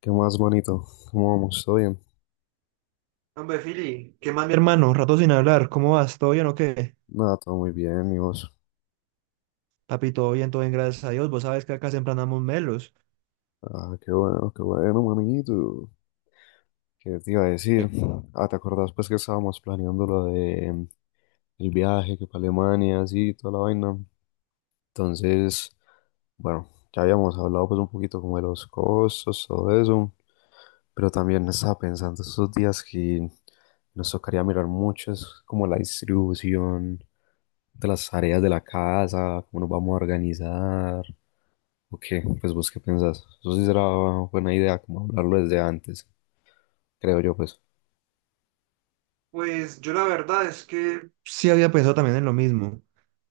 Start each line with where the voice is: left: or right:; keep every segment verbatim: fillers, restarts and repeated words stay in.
left: ¿Qué más, manito? ¿Cómo vamos? ¿Todo bien?
right: Hombre, Fili, ¿qué más, mi hermano? Rato sin hablar, ¿cómo vas? ¿Todo bien o qué?
left: Nada, todo muy bien, ¿y vos?
right: Papi, todo bien, todo bien, gracias a Dios. Vos sabes que acá siempre andamos melos.
left: Ah, qué bueno, qué bueno, manito. ¿Qué te iba a decir? Ah, ¿te acordás pues que estábamos planeando lo de mm, el viaje, que para Alemania, así, toda la vaina? Entonces, bueno, ya habíamos hablado pues un poquito como de los costos, todo eso, pero también estaba pensando estos días que nos tocaría mirar mucho, es como la distribución de las tareas de la casa, cómo nos vamos a organizar. ¿O qué? Pues vos qué pensás. Eso sí será buena idea, como hablarlo desde antes, creo yo, pues.
right: Pues yo la verdad es que sí había pensado también en lo mismo,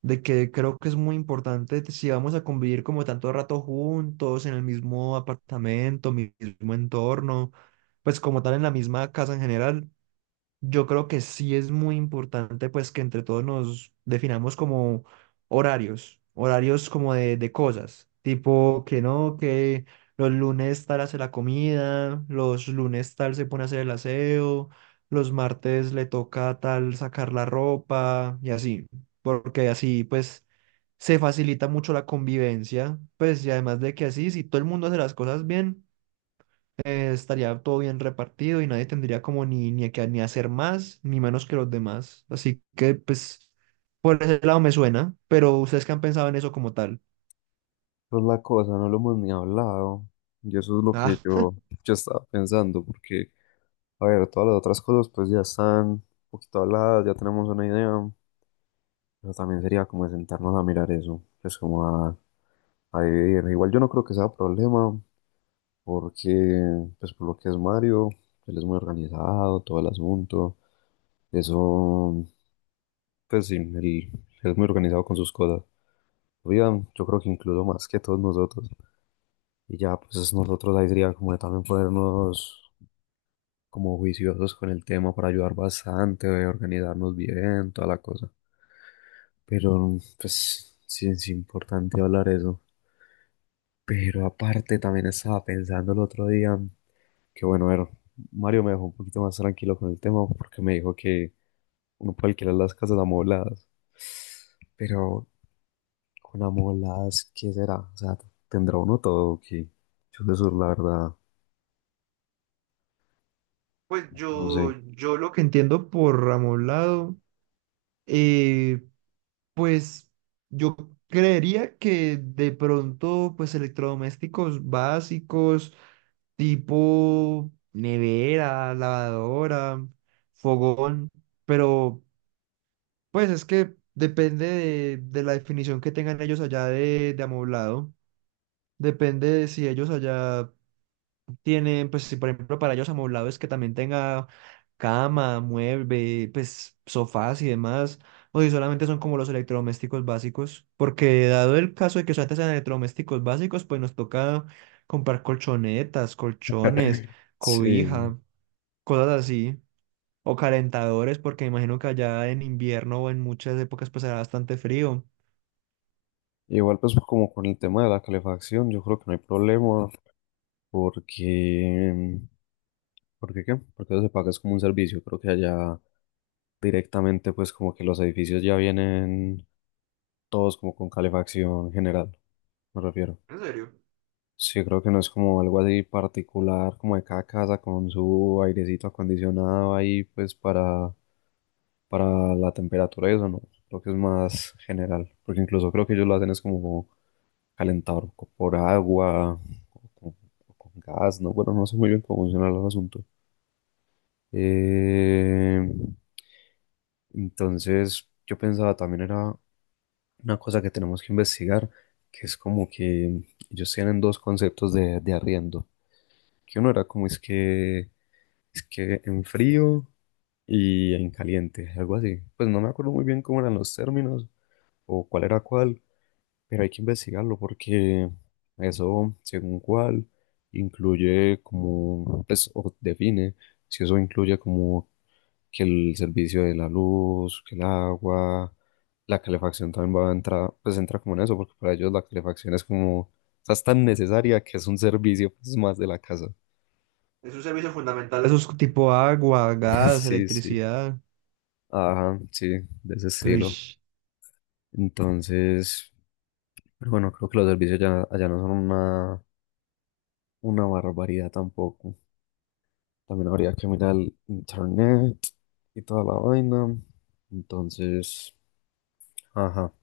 right: de que creo que es muy importante t- si vamos a convivir como tanto rato juntos, en el mismo apartamento, mi- mismo entorno, pues como tal en la misma casa en general. Yo creo que sí es muy importante pues que entre todos nos definamos como horarios, horarios como de, de cosas, tipo que no, que los lunes tal hace la comida, los lunes tal se pone a hacer el aseo, los martes le toca a tal sacar la ropa y así, porque así pues se facilita mucho la convivencia, pues y además de que así si todo el mundo hace las cosas bien eh, estaría todo bien repartido y nadie tendría como ni, ni que ni hacer más ni menos que los demás. Así que pues por ese lado me suena, pero ustedes qué han pensado en eso como tal.
left: Pues la cosa, no lo hemos ni hablado. Y eso es lo que
right: Ah,
left: yo, yo estaba pensando, porque, a ver, todas las otras cosas pues ya están un poquito habladas, ya tenemos una idea, pero también sería como de sentarnos a mirar eso, pues como a, a dividir. Igual yo no creo que sea problema, porque, pues por lo que es Mario, él es muy organizado, todo el asunto, eso, pues sí, él él es muy organizado con sus cosas. Oigan, yo creo que incluso más que todos nosotros. Y ya, pues nosotros ahí sería como de también ponernos como juiciosos con el tema para ayudar bastante, eh, organizarnos bien, toda la cosa. Pero, pues, sí es importante hablar eso. Pero aparte, también estaba pensando el otro día que, bueno, a ver, Mario me dejó un poquito más tranquilo con el tema porque me dijo que uno puede alquilar las casas amobladas. Pero con amolas, ¿qué será? O sea, ¿tendrá uno todo o qué? Yo de sur, la verdad,
right: pues
left: no
right: yo,
left: sé.
right: yo lo que entiendo por Ramolado, eh, pues yo creería que de pronto pues electrodomésticos básicos tipo nevera, lavadora, fogón, pero pues es que depende de, de la definición que tengan ellos allá de, de amoblado. Depende de si ellos allá tienen, pues si por ejemplo para ellos amoblado es que también tenga cama, mueble, pues sofás y demás, o si solamente son como los electrodomésticos básicos. Porque dado el caso de que solamente sean electrodomésticos básicos, pues nos toca comprar colchonetas, colchones,
left: Sí,
right: cobija, cosas así. O calentadores, porque me imagino que allá en invierno o en muchas épocas pasará bastante frío.
left: igual pues como con el tema de la calefacción, yo creo que no hay problema porque, ¿porque qué? Porque eso se paga es como un servicio, creo que allá directamente pues como que los edificios ya vienen todos como con calefacción general, me refiero.
right: En serio,
left: Sí, creo que no es como algo así particular, como de cada casa con su airecito acondicionado ahí, pues para, para la temperatura y eso, no. Creo que es más general, porque incluso creo que ellos lo hacen es como calentador co- por agua o con, o con gas, ¿no? Bueno, no sé muy bien cómo funciona el asunto. Eh, entonces, yo pensaba también era una cosa que tenemos que investigar, que es como que ellos tienen dos conceptos de, de arriendo. Que uno era como es que, es que en frío y en caliente, algo así. Pues no me acuerdo muy bien cómo eran los términos o cuál era cuál, pero hay que investigarlo porque eso, según cuál, incluye como, pues, o define si eso incluye como que el servicio de la luz, que el agua, la calefacción también va a entrar, pues entra como en eso, porque para ellos la calefacción es como, o sea, es tan necesaria que es un servicio, pues, más de la casa.
right: es un servicio fundamental. Esos tipo agua, gas,
left: Sí, sí.
right: electricidad.
left: Ajá, sí, de ese estilo.
right: Ush.
left: Entonces, pero bueno, creo que los servicios ya, allá no son una, una barbaridad tampoco. También habría que mirar el internet y toda la vaina. Entonces, ajá.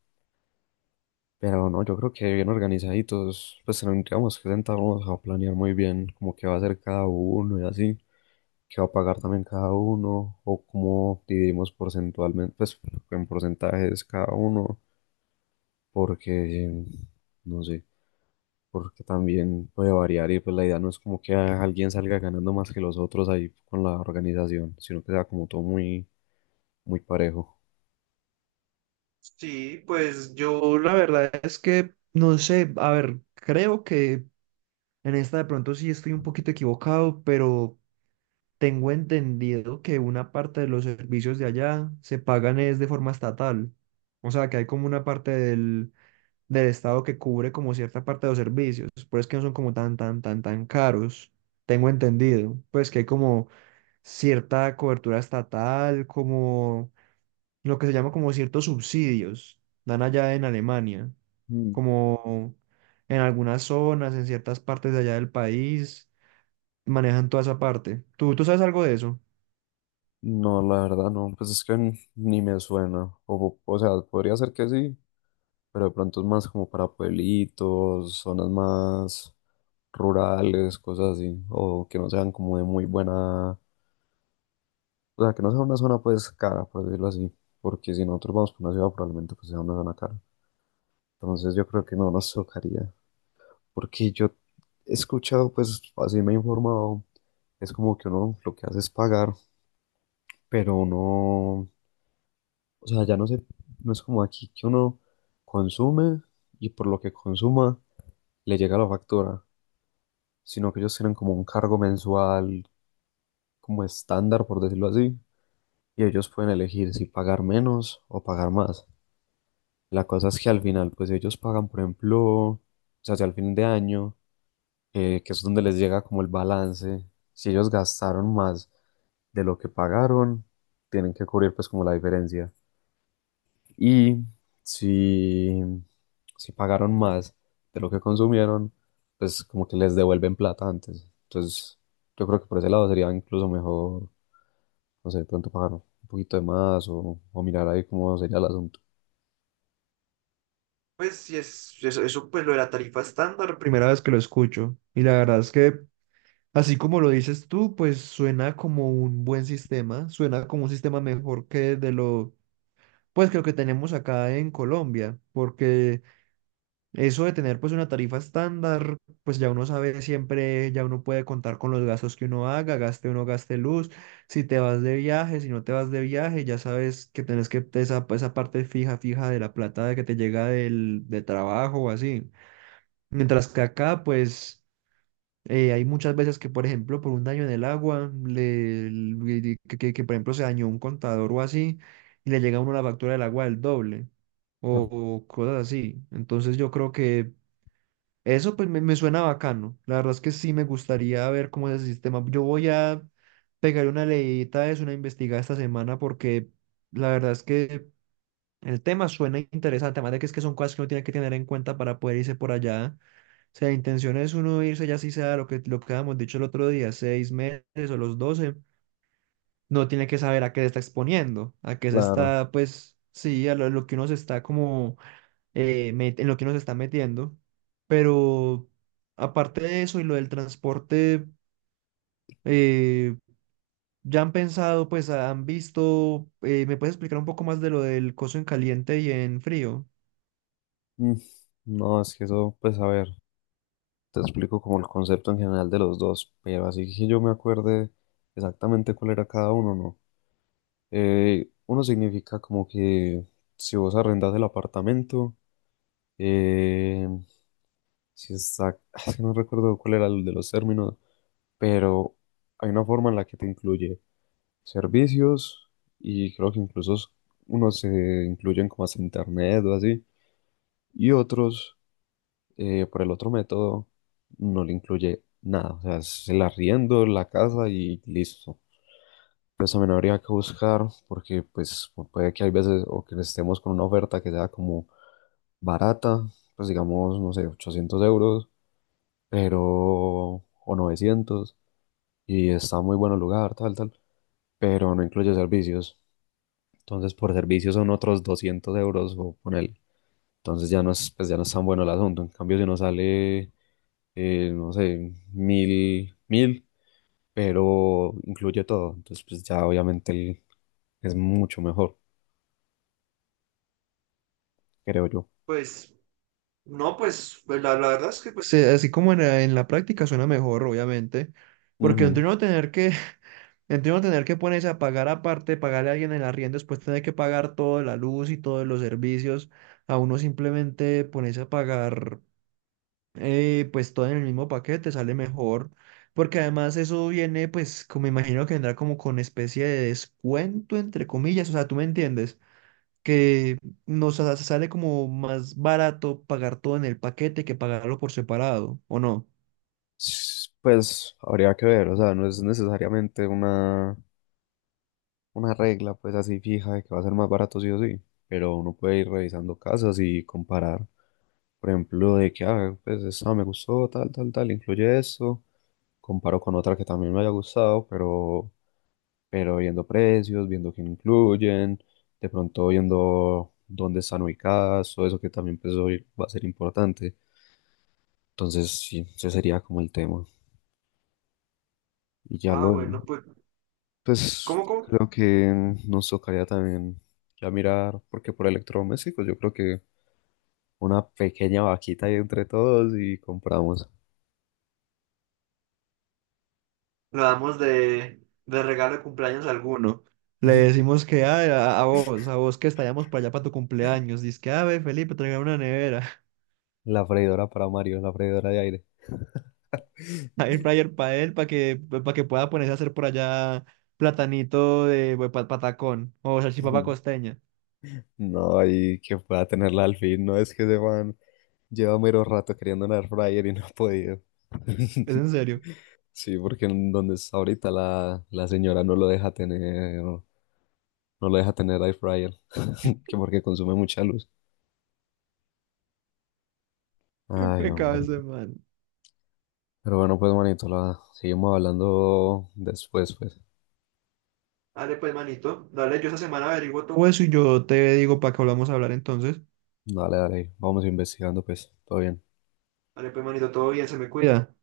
left: Pero no, yo creo que bien organizaditos, pues tendríamos que sentarnos a planear muy bien como qué va a hacer cada uno y así, qué va a pagar también cada uno, o cómo dividimos porcentualmente, pues en porcentajes cada uno, porque no sé. Porque también puede variar y pues la idea no es como que a- alguien salga ganando más que los otros ahí con la organización, sino que sea como todo muy, muy parejo.
right: Sí, pues yo, la verdad es que no sé, a ver, creo que en esta de pronto sí estoy un poquito equivocado, pero tengo entendido que una parte de los servicios de allá se pagan es de forma estatal. O sea, que hay como una parte del del Estado que cubre como cierta parte de los servicios, por eso es que no son como tan, tan, tan, tan caros, tengo entendido, pues que hay como cierta cobertura estatal, como lo que se llama como ciertos subsidios, dan allá en Alemania,
left: Mm.
right: como en algunas zonas, en ciertas partes de allá del país, manejan toda esa parte. ¿Tú, tú sabes algo de eso?
left: No, la verdad no, pues es que n- ni me suena, o, o sea, podría ser que sí, pero de pronto es más como para pueblitos, zonas más rurales, cosas así, o que no sean como de muy buena, o sea, que no sea una zona pues cara, por decirlo así, porque si nosotros vamos por una ciudad probablemente pues sea una zona cara, entonces yo creo que no nos tocaría. Porque yo he escuchado, pues así me he informado, es como que uno lo que hace es pagar, pero uno, o sea, ya no sé, no es como aquí que uno consume y por lo que consuma le llega la factura, sino que ellos tienen como un cargo mensual, como estándar, por decirlo así, y ellos pueden elegir si pagar menos o pagar más. La cosa es que al final, pues ellos pagan, por ejemplo, o sea, si al fin de año eh, que es donde les llega como el balance. Si ellos gastaron más de lo que pagaron, tienen que cubrir pues como la diferencia. Y si, si pagaron más de lo que consumieron, pues como que les devuelven plata antes. Entonces yo creo que por ese lado sería incluso mejor, no sé, de pronto pagar un poquito de más o, o mirar ahí cómo sería el asunto.
right: Pues sí, es, eso, eso, pues lo de la tarifa estándar, primera vez que lo escucho y la verdad es que así como lo dices tú, pues suena como un buen sistema, suena como un sistema mejor que de lo, pues que lo que tenemos acá en Colombia, porque eso de tener pues una tarifa estándar, pues ya uno sabe siempre, ya uno puede contar con los gastos que uno haga, gaste o no gaste luz, si te vas de viaje, si no te vas de viaje, ya sabes que tenés que esa, esa parte fija, fija de la plata que te llega del, de trabajo o así. Mientras que acá, pues... eh, hay muchas veces que, por ejemplo, por un daño en el agua, le, le- que, que- que, por ejemplo se dañó un contador o así, y le llega a uno la factura del agua del doble, o, o cosas así. Entonces yo creo que eso pues me, me suena bacano. La verdad es que sí me gustaría ver cómo es el sistema. Yo voy a pegar una leidita, es una investigada esta semana, porque la verdad es que el tema suena interesante, además de que es que son cosas que uno tiene que tener en cuenta para poder irse por allá, o sea, intención es uno irse ya si sea lo que, lo que habíamos dicho el otro día, seis meses o los doce, no tiene que saber a qué se está exponiendo, a qué se
left: Claro.
right: está, pues, sí, a lo, lo que uno se está como, eh, met- en lo que uno se está metiendo. Pero aparte de eso y lo del transporte, eh, ya han pensado, pues, han visto, eh, ¿me puedes explicar un poco más de lo del coso en caliente y en frío?
left: Mm, no, es que eso, pues a ver. Te explico como el concepto en general de los dos, pero así que yo me acuerde exactamente cuál era cada uno, ¿no? Eh, uno significa como que si vos arrendas el apartamento, eh, si está, es que no recuerdo cuál era el de los términos, pero hay una forma en la que te incluye servicios y creo que incluso unos se incluyen como hasta internet o así, y otros eh, por el otro método no le incluye nada, o sea, es el arriendo, la casa y listo. Pues también habría que buscar, porque pues pu- puede que hay veces o que estemos con una oferta que sea como barata, pues digamos, no sé, ochocientos euros, pero, o novecientos, y está muy bueno el lugar, tal, tal, pero no incluye servicios. Entonces por servicios son otros doscientos euros o poner. Entonces ya no es, pues ya no es tan bueno el asunto. En cambio, si uno sale eh, no sé, mil, mil, pero incluye todo. Entonces, pues ya obviamente el- es mucho mejor, creo yo.
right: Pues no, pues pues, la, la verdad es que pues se- así como en, la en la práctica suena mejor, obviamente, porque entre
left: Ujú.
right: uno tener que, entre uno tener que ponerse a pagar aparte, pagarle a alguien el arriendo, después tener que pagar toda la luz y todos los servicios, a uno simplemente ponerse a pagar eh, pues todo en el mismo paquete sale mejor, porque además eso viene pues como me imagino que vendrá como con especie de descuento entre comillas, o sea, tú me entiendes que nos sa- sale como más barato pagar todo en el paquete que pagarlo por separado, ¿o no?
left: S- Pues habría que ver, o sea, no es necesariamente una, una regla pues así fija de que va a ser más barato sí o sí, pero uno puede ir revisando casas y comparar, por ejemplo, de que, ah, pues esta me gustó, tal, tal, tal, incluye esto, comparo con otra que también me haya gustado, pero pero viendo precios, viendo qué incluyen, de pronto viendo dónde están ubicadas, todo eso que también pues, hoy va a ser importante. Entonces, sí, ese sería como el tema. Y ya
right: Ah,
left: lo,
right: bueno, pues,
left: pues
right: ¿cómo, cómo?
left: creo que nos tocaría también ya mirar, porque por electrodomésticos yo creo que una pequeña vaquita ahí entre todos y compramos
right: Lo damos de, de regalo de cumpleaños a alguno. Le decimos que "Ay, a, a vos, a vos que estallamos para allá para tu cumpleaños. Dice que, a ver, Felipe, traiga una nevera,
left: la freidora para Mario, la freidora de aire.
right: air fryer para él, para que, para que pueda ponerse a hacer por allá platanito de patacón o salchipapa costeña.
left: No, y que pueda tenerla al fin, no es que se van. Lleva mero rato queriendo un air fryer y no ha podido.
right: Es en serio.
left: Sí, porque en donde está ahorita la, la señora no lo deja tener, no lo deja tener air fryer, que porque consume mucha luz.
right: Qué
left: Ay,
right: pecado
left: hombre.
right: ese man.
left: Pero bueno, pues manito, la seguimos hablando después, pues.
right: Dale pues, manito. Dale, yo esa semana averiguo todo eso y yo te digo para que volvamos a hablar entonces.
left: Dale, dale, vamos investigando, pues. Todo bien.
right: Dale pues, manito, todo bien, se me cuida.